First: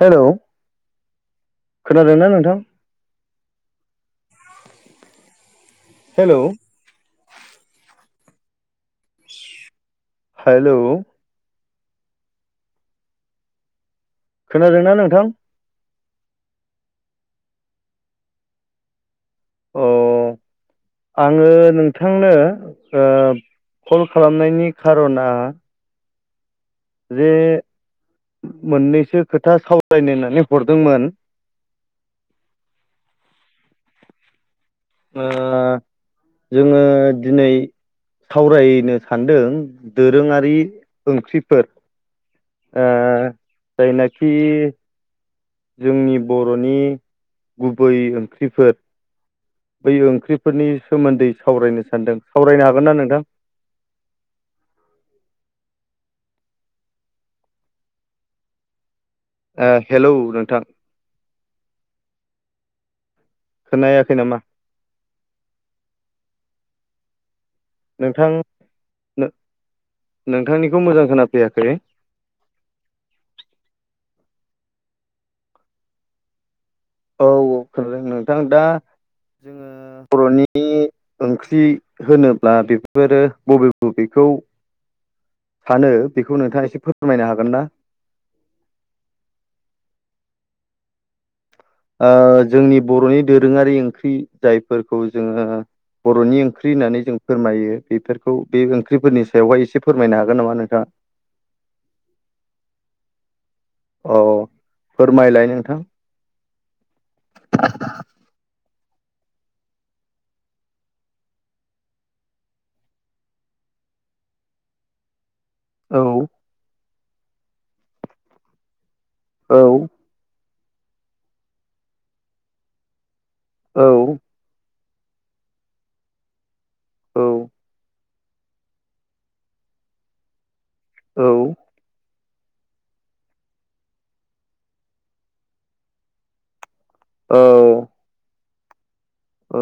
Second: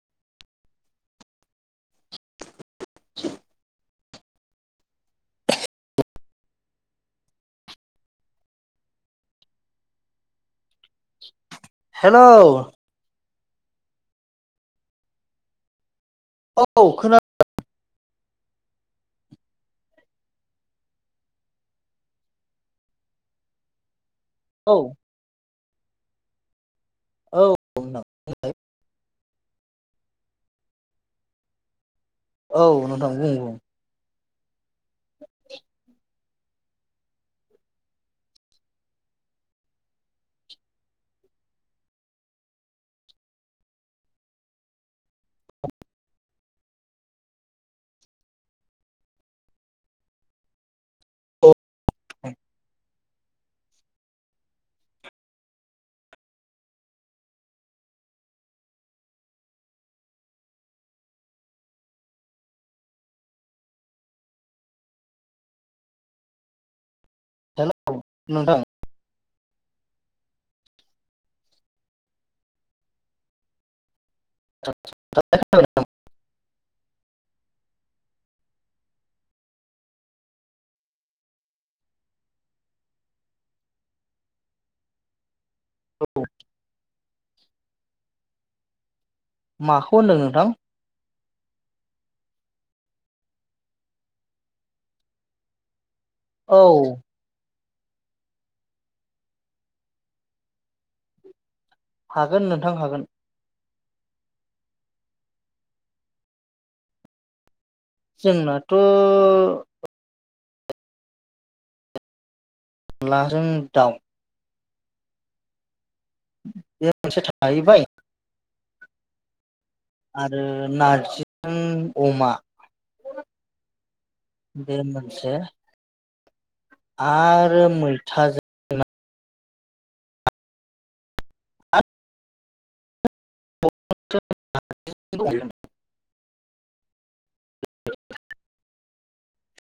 Hello खोनादोंना नोंथां? [inaudible] Hello hello hello खोनादोंना नोंथां? औ खोनादों। अह आङो नोंथांनो ओ खालामनायनि औ खार'ना। जे औ मोननैसो खोथा सावरायनो ना नो हरदोंमोन। औ नोंथां बुं बुं। ओ जोङो दिनै सावरायनो सानदों दोरोङारि ओंख्रिफोर। ओ जायनाखि जोंनि बर'नि गुबै ओंख्रिफोर। बै ओंख्रिफोरनि सोमोन्दै सावरायनो। सानदों सावरायनो हागोन ना नोंथां। ओ हेलौ नोंथां। खोनायाखै नामा? हेलौ नोंथां। नोंथांनिखौ मोजां खोनाफैयाखै। [inaudible] औ औ खोनादों नोंथां दा जोङो बर'नि ओंख्रि होनोब्ला बेफोरो बबे बबेखौ सानो बेखौ नोंथाङा एसे फोरमायनो हागोन ना? माखौ होनदों नोंथां? ओ जोंनि बर'नि दोरोङारि ओंख्रि जायफोरखौ जोङो बर'नि औ ओंख्रि होननानै जों फोरमायो। बेफोरखौ बे ओंख्रिफोरनि सायावहाय एसे फोरमायनो हागोन नामा नोंथाङा हागोन नोंथां हागोन। औ फोरमायलाय नोंथां थ' अनलाजों दाउ औ बे मोनसे थाहैबाय औ नारजि अमा औ बे मोनसे औ आरो मैथाजों ना औ [unintelligible] औ। औ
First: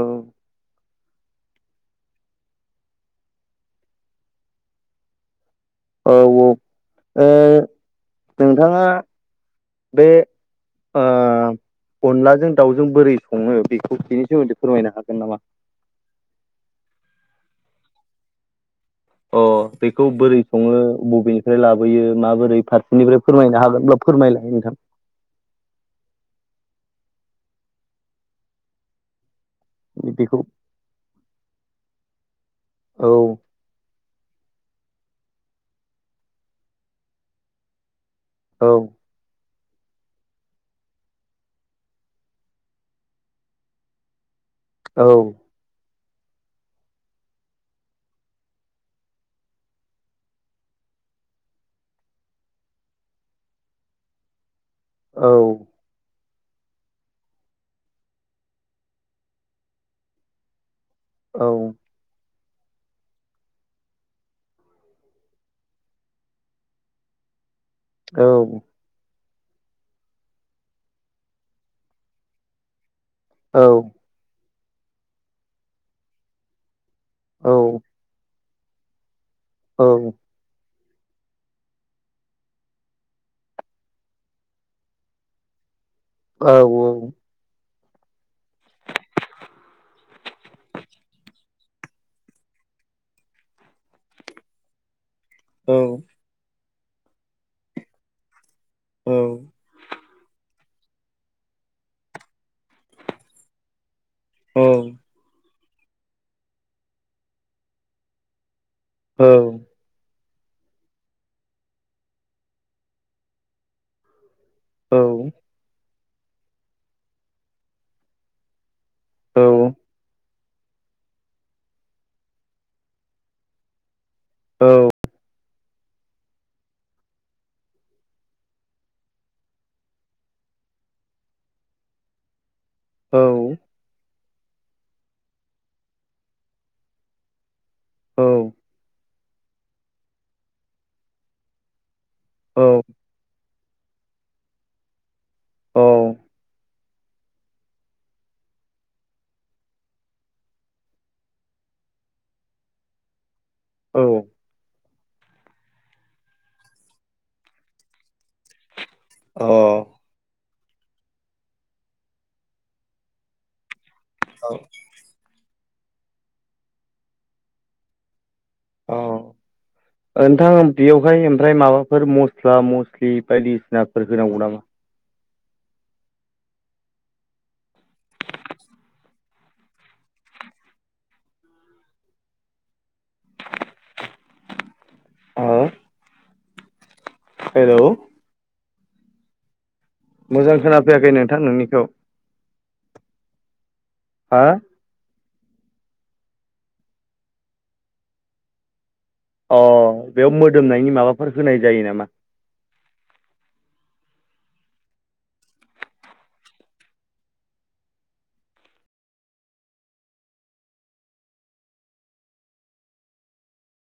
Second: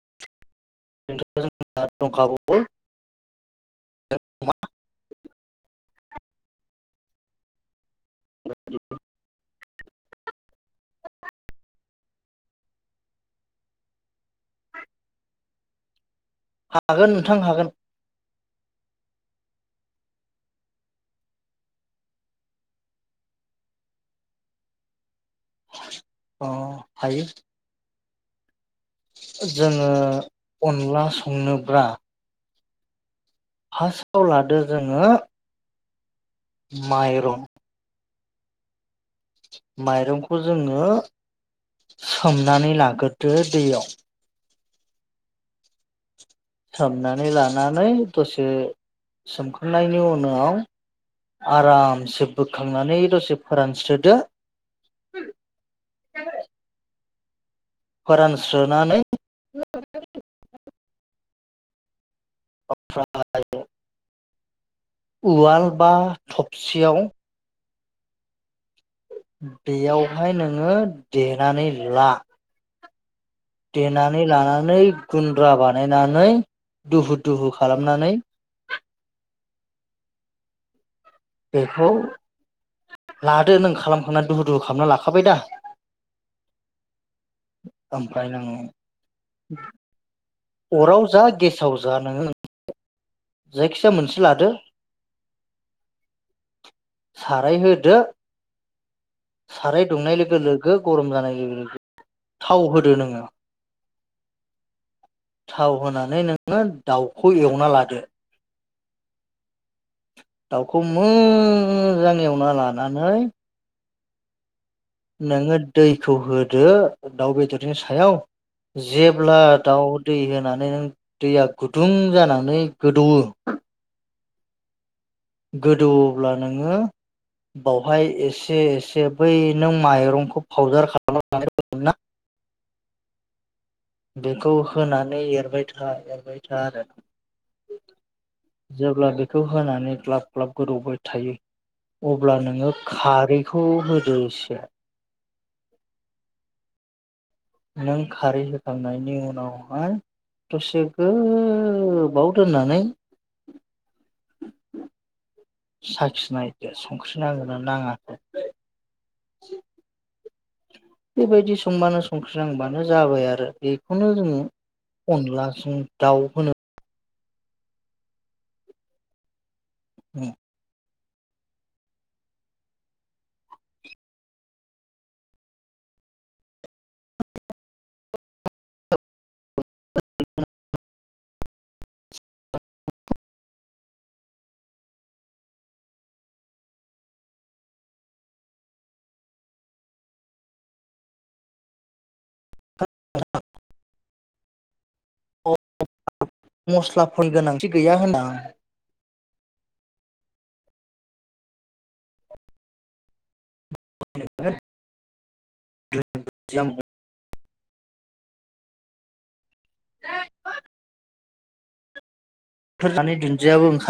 दंखाबावो औ औ नोंथाङा बे ओं। अनलाजों दाउजों बोरै सङो बेखौ बेनि सोमोन्दै फोरमायनो हागोन नामा हागोन नोंथां हागोन अ बेखौ बोरै सङो बबेनिफ्राय लाबोयो माबोरै फारसेनिफ्राय फोरमायनो हागोनब्लाा फोरमायला नोंथां अ हायो जोङो बेखौ अनला संनोब्ला औ फार्स्टआव लादो जोङो माइरं औ माइरंखौ जोङो सोमनानै लाग्रोदो दैयाव औ। सोमनानै लानानै दसे सोमखांनायनि उनाव आरामसे बोखांनानै दसे फोरानस्रोदो औ फोरान स्रोनानै औ अ [unintelligible] उवाल बा थबसियाव औ। बेयावहाय नोङो देनानै ला औ देनानै लानानै गुन्द्रा बानायनानै दुहु औ दुहु खालामनानै औ बेखौ लादो नों खालामखांनानै दुहु दुहु खालामना लाखाबाय दा औ औ ओमफ्राय नोङो अराव जा गेसाव जा नोङो जायखिजाया मोनसे लादो औ साराय होदो औ साराय दुंनाय लोगो लोगो गरम जानाय लोगो लोगो थाव होदो नोङो औ थाव होनानै नोङो दाउखौ एवना लादो। औ दाउखौ मोजां एवना लानानै नोङो दैखौ होदो दाउ बेदरनि सायाव जेब्ला दाउ दै होना नै नों दैया गुदुं जानानै गोदौओ औ गोदौवोब्ला नोङो बावहाय एसे एसे बै नों माइरंखौ फाउदार खालामनानै दोनदोंना औ बेखौ होनानै एरबाय था एरबाय था आरो जेब्ला बेखौ होनानै ग्लाब ग्लाब गोदौबाय थायो अब्ला नोङो खारैखौ होदो इसे। औ नों खारै होखांनायनि उनावहाय दसे गोबाव दोननानै औ साखिनायदो संख्रि नांदोंना नाङाखै। अ बेबायदि संबानो संख्रिनांबानो जाबाय आरो बेखौनो जोङो औ अनला जों दाउ होनो। औ नोंथां बेयाव ओफ्राय ओमफ्राय माबाफोर मस्ला मस्लि बायदिसिनाफोर होनांगौ नामा? [unintelligible] औ हेलौ मोजां खोनाफैयाखै नोंथां नोंनिखौ। [unintelligible] हा? मस्ला [unintelligible] गोनांथि गैया होदों आं अ बेयाव मोदोमनायनि माबाफोर होनाय जायो नामा? [unintelligible] बेफोर जानाय दुन्दियाबो ओंखा